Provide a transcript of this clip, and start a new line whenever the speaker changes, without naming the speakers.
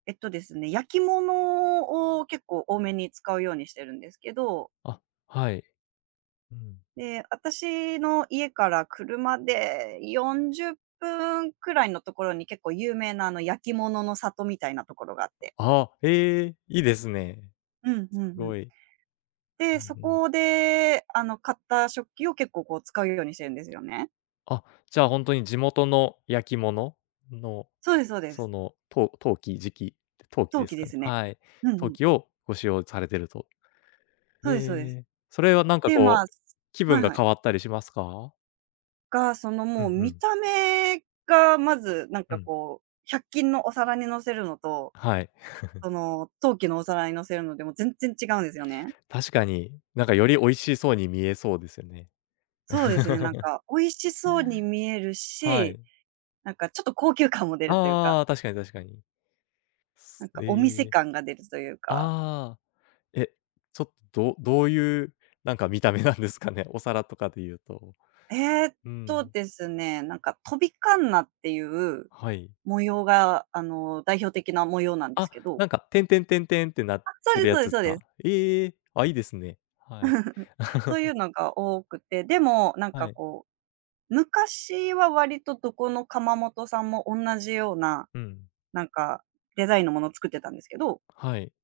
えっとですね、焼き物を結構多めに使うようにしてるんですけど。
あ、はい、うん。
で、私の家から車で40分くらいのところに結構有名な、あの、焼き物の里みたいなところがあって。
ああ、へえ、いいですね。
うんう
す
んうん。
ごい。う
で、
ん
そ
うん。
こであの、買った食器を結構、こう、使うようにしてるんですよね。
あ、じゃあ、ほんとに地元の焼き物の
そうで、そうです。
そのと陶器、磁器、陶器
陶
で
器
す
で
かね？
すね。
はい、
うんう
陶
ん。
器をご使用されてると。
そ
へ
うですそうです。
え。それはなんか
で、ま、
こう、
すす
気
は
分
い
が
は
変
い。
わったりしますか？
が、その、
う
もう
んう
見
ん。
た目がまずなん
う
か、
ん。
こう、百均のお皿に乗せるのと
はい。
その陶器のお皿に乗せるので、もう全然違うんですよね。
確かに、なんかより美味しそうに見えそうですよね。
そうですね、なん か美味しそうに見える
は
し、
い。
なんかちょっと高級感も出るというか。
ああ、確かに確かに。
なん
す
かお店
ええ。
感が出るそいうか。
ああ、え、ちょっと、どういう、なんか見た目なんですかね？お皿とかで言うと。
ええっ
うー
と
ん。
ですね、なんか飛び鉋っていう
はい。
模様が、あの、代表的な模様なんで
あ、
すけど。
なんか、てんてんてんてんってなっ
あ、そ
て
うで
るや
そうで
つ
そう
か？
で
ええ、あ、いいですね。はい。
そうい うのが多くて、でもなん
は
か
い。
こう、昔は割とどこの窯元さんもおんなじような、
うん。
なんかデザインのものを作ってたんですけど
はい。